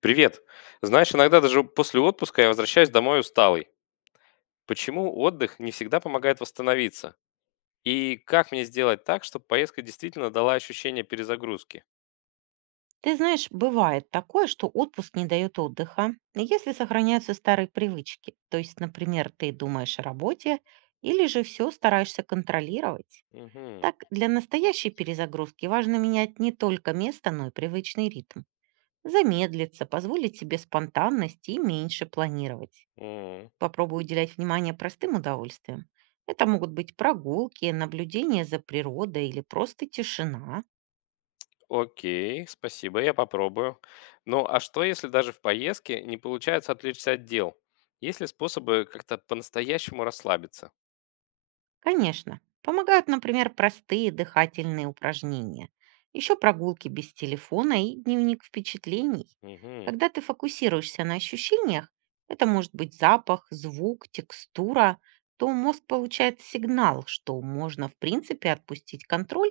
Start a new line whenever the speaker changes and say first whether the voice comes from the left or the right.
left: Привет. Знаешь, иногда даже после отпуска я возвращаюсь домой усталый. Почему отдых не всегда помогает восстановиться? И как мне сделать так, чтобы поездка действительно дала ощущение перезагрузки?
right: Ты знаешь, бывает такое, что отпуск не дает отдыха, если сохраняются старые привычки. То есть, например, ты думаешь о работе или же все стараешься контролировать.
left: Мгм.
right: Так, для настоящей перезагрузки важно менять не только место, но и привычный ритм. Замедлиться, позволить себе спонтанность и меньше планировать.
left: М.
right: Попробуй уделять внимание простым удовольствиям. Это могут быть прогулки, наблюдение за природой или просто тишина.
left: Окей, спасибо, я попробую. Ну, а что, если даже в поездке не получается отвлечься от дел? Есть ли способы как-то по-настоящему расслабиться?
right: Конечно, помогают, например, простые дыхательные упражнения, еще прогулки без телефона и дневник впечатлений. Когда ты фокусируешься на ощущениях, это может быть запах, звук, текстура, то мозг получает сигнал, что можно, в принципе, отпустить контроль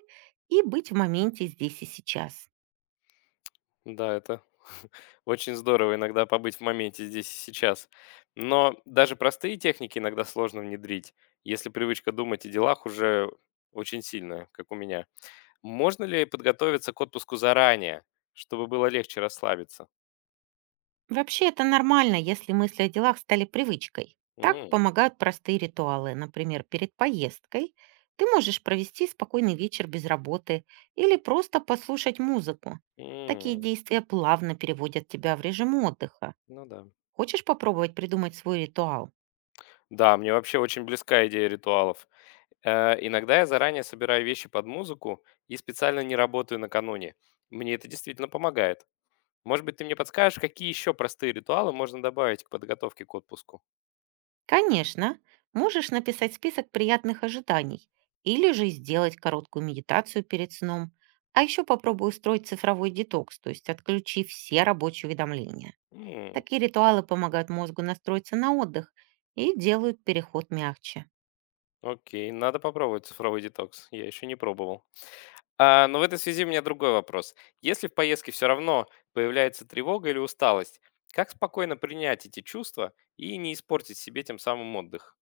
right: и быть в моменте здесь и сейчас.
left: Да, это очень здорово иногда побыть в моменте здесь и сейчас. Но даже простые техники иногда сложно внедрить, если привычка думать о делах уже очень сильная, как у меня. Можно ли подготовиться к отпуску заранее, чтобы было легче расслабиться?
right: Вообще это нормально, если мысли о делах стали привычкой. Так
left: М.
right: помогают простые ритуалы. Например, перед поездкой ты можешь провести спокойный вечер без работы или просто послушать музыку. Такие
left: М.
right: действия плавно переводят тебя в режим отдыха.
left: Ну да.
right: Хочешь попробовать придумать свой ритуал?
left: Да, мне вообще очень близка идея ритуалов. Иногда я заранее собираю вещи под музыку и специально не работаю накануне. Мне это действительно помогает. Может быть, ты мне подскажешь, какие еще простые ритуалы можно добавить к подготовке к отпуску?
right: Конечно, можешь написать список приятных ожиданий или же сделать короткую медитацию перед сном. А еще попробуй устроить цифровой детокс, то есть отключи все рабочие уведомления.
left: М.
right: Такие ритуалы помогают мозгу настроиться на отдых и делают переход мягче.
left: Окей, надо попробовать цифровой детокс. Я еще не пробовал. А, но в этой связи у меня другой вопрос. Если в поездке все равно появляется тревога или усталость, как спокойно принять эти чувства и не испортить себе тем самым отдых?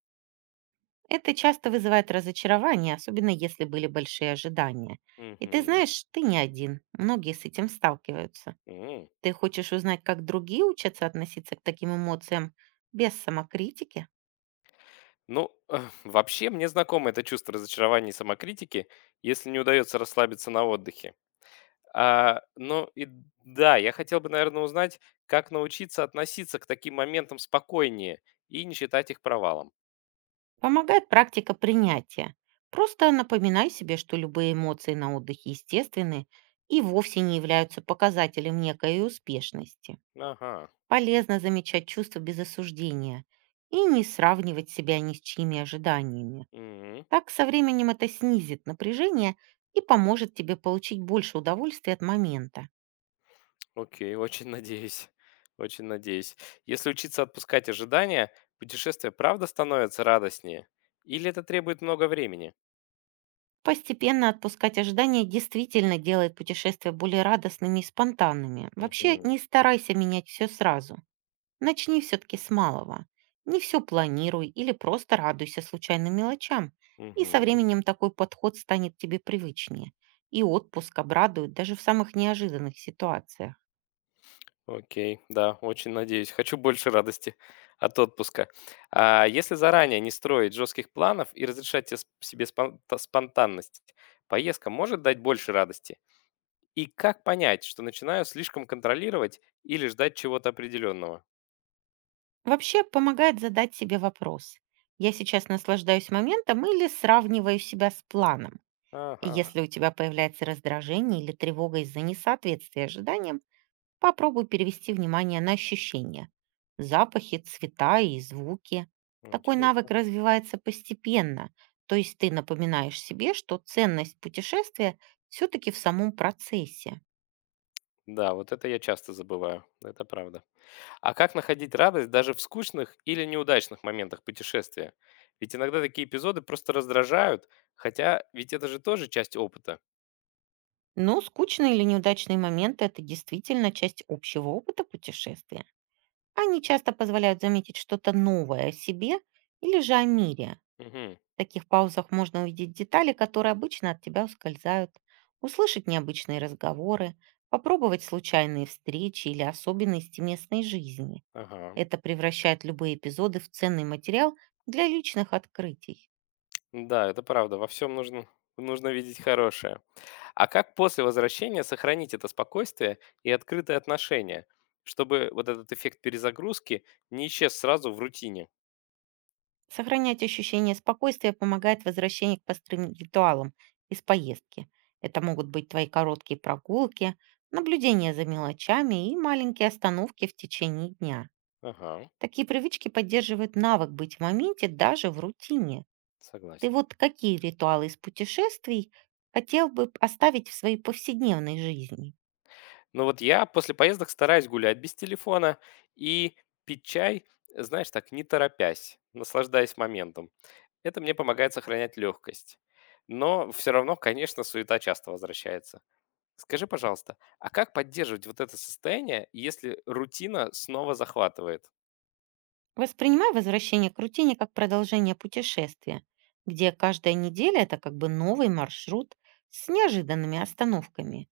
right: Это часто вызывает разочарование, особенно если были большие ожидания. И ты
left: Мгм.
right: знаешь, ты не один, многие с этим сталкиваются.
left: М.
right: Ты хочешь узнать, как другие учатся относиться к таким эмоциям без самокритики?
left: Ну, вообще мне знакомо это чувство разочарования и самокритики, если не удается расслабиться на отдыхе. А, ну и да, я хотел бы, наверное, узнать, как научиться относиться к таким моментам спокойнее и не считать их провалом.
right: Помогает практика принятия. Просто напоминай себе, что любые эмоции на отдыхе естественны и вовсе не являются показателем некой успешности.
left: Ага.
right: Полезно замечать чувства без осуждения и не сравнивать себя ни с чьими ожиданиями.
left: Мгм.
right: Так со временем это снизит напряжение и поможет тебе получить больше удовольствия от момента.
left: Окей, очень надеюсь. Очень надеюсь. Если учиться отпускать ожидания, путешествие правда становится радостнее? Или это требует много времени?
right: Постепенно отпускать ожидания действительно делает путешествия более радостными и спонтанными. Вообще
left: Мгм.
right: не старайся менять все сразу. Начни все-таки с малого. Не все планируй или просто радуйся случайным мелочам. И со
left: Мгм.
right: временем такой подход станет тебе привычнее. И отпуск обрадует даже в самых неожиданных ситуациях.
left: Окей, да, очень надеюсь. Хочу больше радости от отпуска. А если заранее не строить жестких планов и разрешать себе спонтанность, поездка может дать больше радости? И как понять, что начинаю слишком контролировать или ждать чего-то определенного?
right: Вообще помогает задать себе вопрос. Я сейчас наслаждаюсь моментом или сравниваю себя с планом? И
left: Ага,
right: если у тебя появляется раздражение или тревога из-за несоответствия ожиданиям, попробуй перевести внимание на ощущения, запахи, цвета и звуки.
left: ну,
right: Такой навык
left: интересно.
right: развивается постепенно, то есть ты напоминаешь себе, что ценность путешествия все-таки в самом процессе.
left: Да, вот это я часто забываю, это правда. А как находить радость даже в скучных или неудачных моментах путешествия? Ведь иногда такие эпизоды просто раздражают, хотя ведь это же тоже часть опыта.
right: Но скучные или неудачные моменты– это действительно часть общего опыта путешествия. Они часто позволяют заметить что-то новое о себе или же о мире.
left: Мгм.
right: В таких паузах можно увидеть детали, которые обычно от тебя ускользают, услышать необычные разговоры, попробовать случайные встречи или особенности местной жизни.
left: Ага.
right: Это превращает любые эпизоды в ценный материал для личных открытий.
left: Да, это правда. Во всем нужно, нужно видеть хорошее. А как после возвращения сохранить это спокойствие и открытые отношения, чтобы вот этот эффект перезагрузки не исчез сразу в рутине?
right: Сохранять ощущение спокойствия помогает возвращение к простым ритуалам из поездки. Это могут быть твои короткие прогулки, наблюдение за мелочами и маленькие остановки в течение дня.
left: Ага,
right: Такие привычки поддерживают навык быть в моменте даже в рутине. Ты
left: согласен.
right: вот какие ритуалы из путешествий хотел бы оставить в своей повседневной жизни?
left: Но вот я после поездок стараюсь гулять без телефона и пить чай, знаешь, так, не торопясь, наслаждаясь моментом. Это мне помогает сохранять легкость. Но все равно, конечно, суета часто возвращается. Скажи, пожалуйста, а как поддерживать вот это состояние, если рутина снова захватывает?
right: Воспринимай возвращение к рутине как продолжение путешествия, где каждая неделя– это как бы новый маршрут с неожиданными остановками.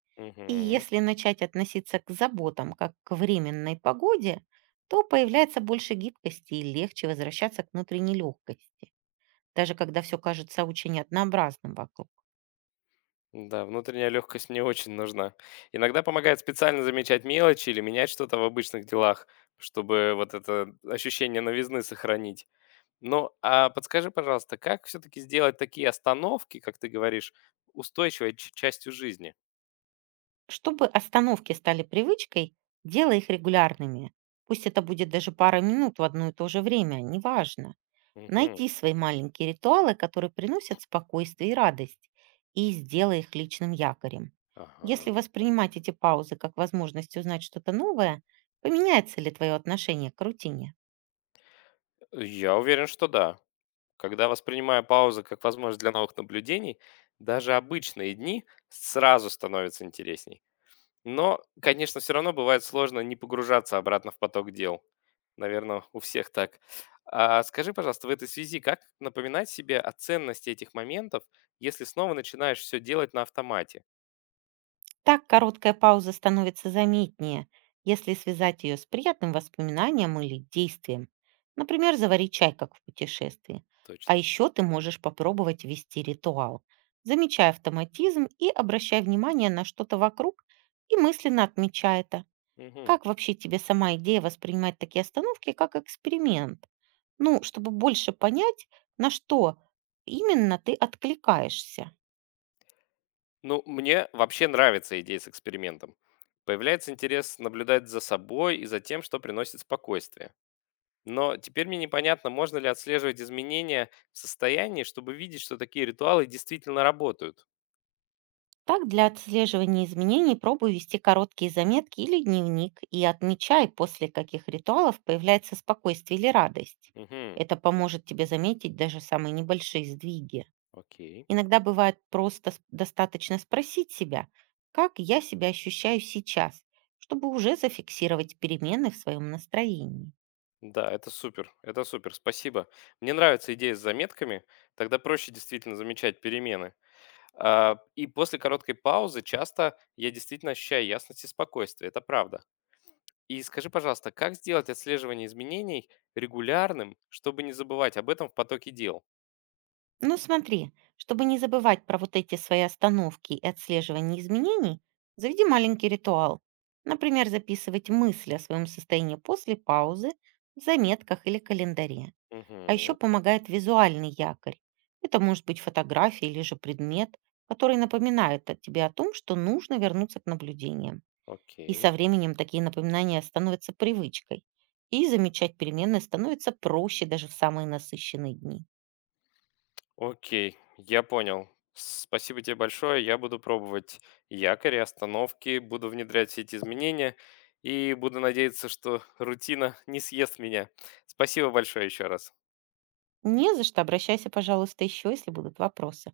right: И
left: Мгм.
right: если начать относиться к заботам как к временной погоде, то появляется больше гибкости и легче возвращаться к внутренней легкости, даже когда все кажется очень однообразным вокруг.
left: Да, внутренняя легкость мне очень нужна. Иногда помогает специально замечать мелочи или менять что-то в обычных делах, чтобы вот это ощущение новизны сохранить. Ну, а подскажи, пожалуйста, как все-таки сделать такие остановки, как ты говоришь, устойчивой частью жизни?
right: Чтобы остановки стали привычкой, делай их регулярными. Пусть это будет даже пара минут в одно и то же время, неважно.
left: Мгм.
right: Найди свои маленькие ритуалы, которые приносят спокойствие и радость, и сделай их личным якорем. Если
left: Ага.
right: воспринимать эти паузы как возможность узнать что-то новое, поменяется ли твое отношение к рутине?
left: Я уверен, что да. Когда воспринимаю паузу как возможность для новых наблюдений, даже обычные дни сразу становятся интересней. Но, конечно, все равно бывает сложно не погружаться обратно в поток дел. Наверное, у всех так. А скажи, пожалуйста, в этой связи, как напоминать себе о ценности этих моментов, если снова начинаешь все делать на автомате?
right: Так короткая пауза становится заметнее, если связать ее с приятным воспоминанием или действием. Например, заварить чай, как в путешествии. А
left: Точно.
right: еще ты можешь попробовать ввести ритуал. Замечай автоматизм и обращай внимание на что-то вокруг и мысленно отмечай это.
left: Мгм.
right: Как вообще тебе сама идея воспринимать такие остановки как эксперимент? Ну, чтобы больше понять, на что именно ты откликаешься.
left: Ну, мне вообще нравится идея с экспериментом. Появляется интерес наблюдать за собой и за тем, что приносит спокойствие. Но теперь мне непонятно, можно ли отслеживать изменения в состоянии, чтобы видеть, что такие ритуалы действительно работают.
right: Так, для отслеживания изменений пробуй вести короткие заметки или дневник и отмечай, после каких ритуалов появляется спокойствие или радость.
left: Угу,
right: Это поможет тебе заметить даже самые небольшие сдвиги.
left: окей.
right: Иногда бывает просто достаточно спросить себя, как я себя ощущаю сейчас, чтобы уже зафиксировать перемены в своем настроении.
left: Да, это супер, спасибо. Мне нравится идея с заметками, тогда проще действительно замечать перемены. А, и после короткой паузы часто я действительно ощущаю ясность и спокойствие, это правда. И скажи, пожалуйста, как сделать отслеживание изменений регулярным, чтобы не забывать об этом в потоке дел?
right: Ну, смотри, чтобы не забывать про вот эти свои остановки и отслеживание изменений, заведи маленький ритуал. Например, записывать мысли о своем состоянии после паузы в заметках или календаре. А еще
left: Угу,
right: помогает визуальный якорь. Это может быть фотография или же предмет, который напоминает о тебе о том, что нужно вернуться к наблюдениям. И со
left: окей.
right: временем такие напоминания становятся привычкой. И замечать перемены становится проще даже в самые насыщенные дни.
left: Окей, я понял. Спасибо тебе большое. Я буду пробовать якори, остановки, буду внедрять все эти изменения и буду надеяться, что рутина не съест меня. Спасибо большое еще раз.
right: Не за что, обращайся, пожалуйста, еще, если будут вопросы.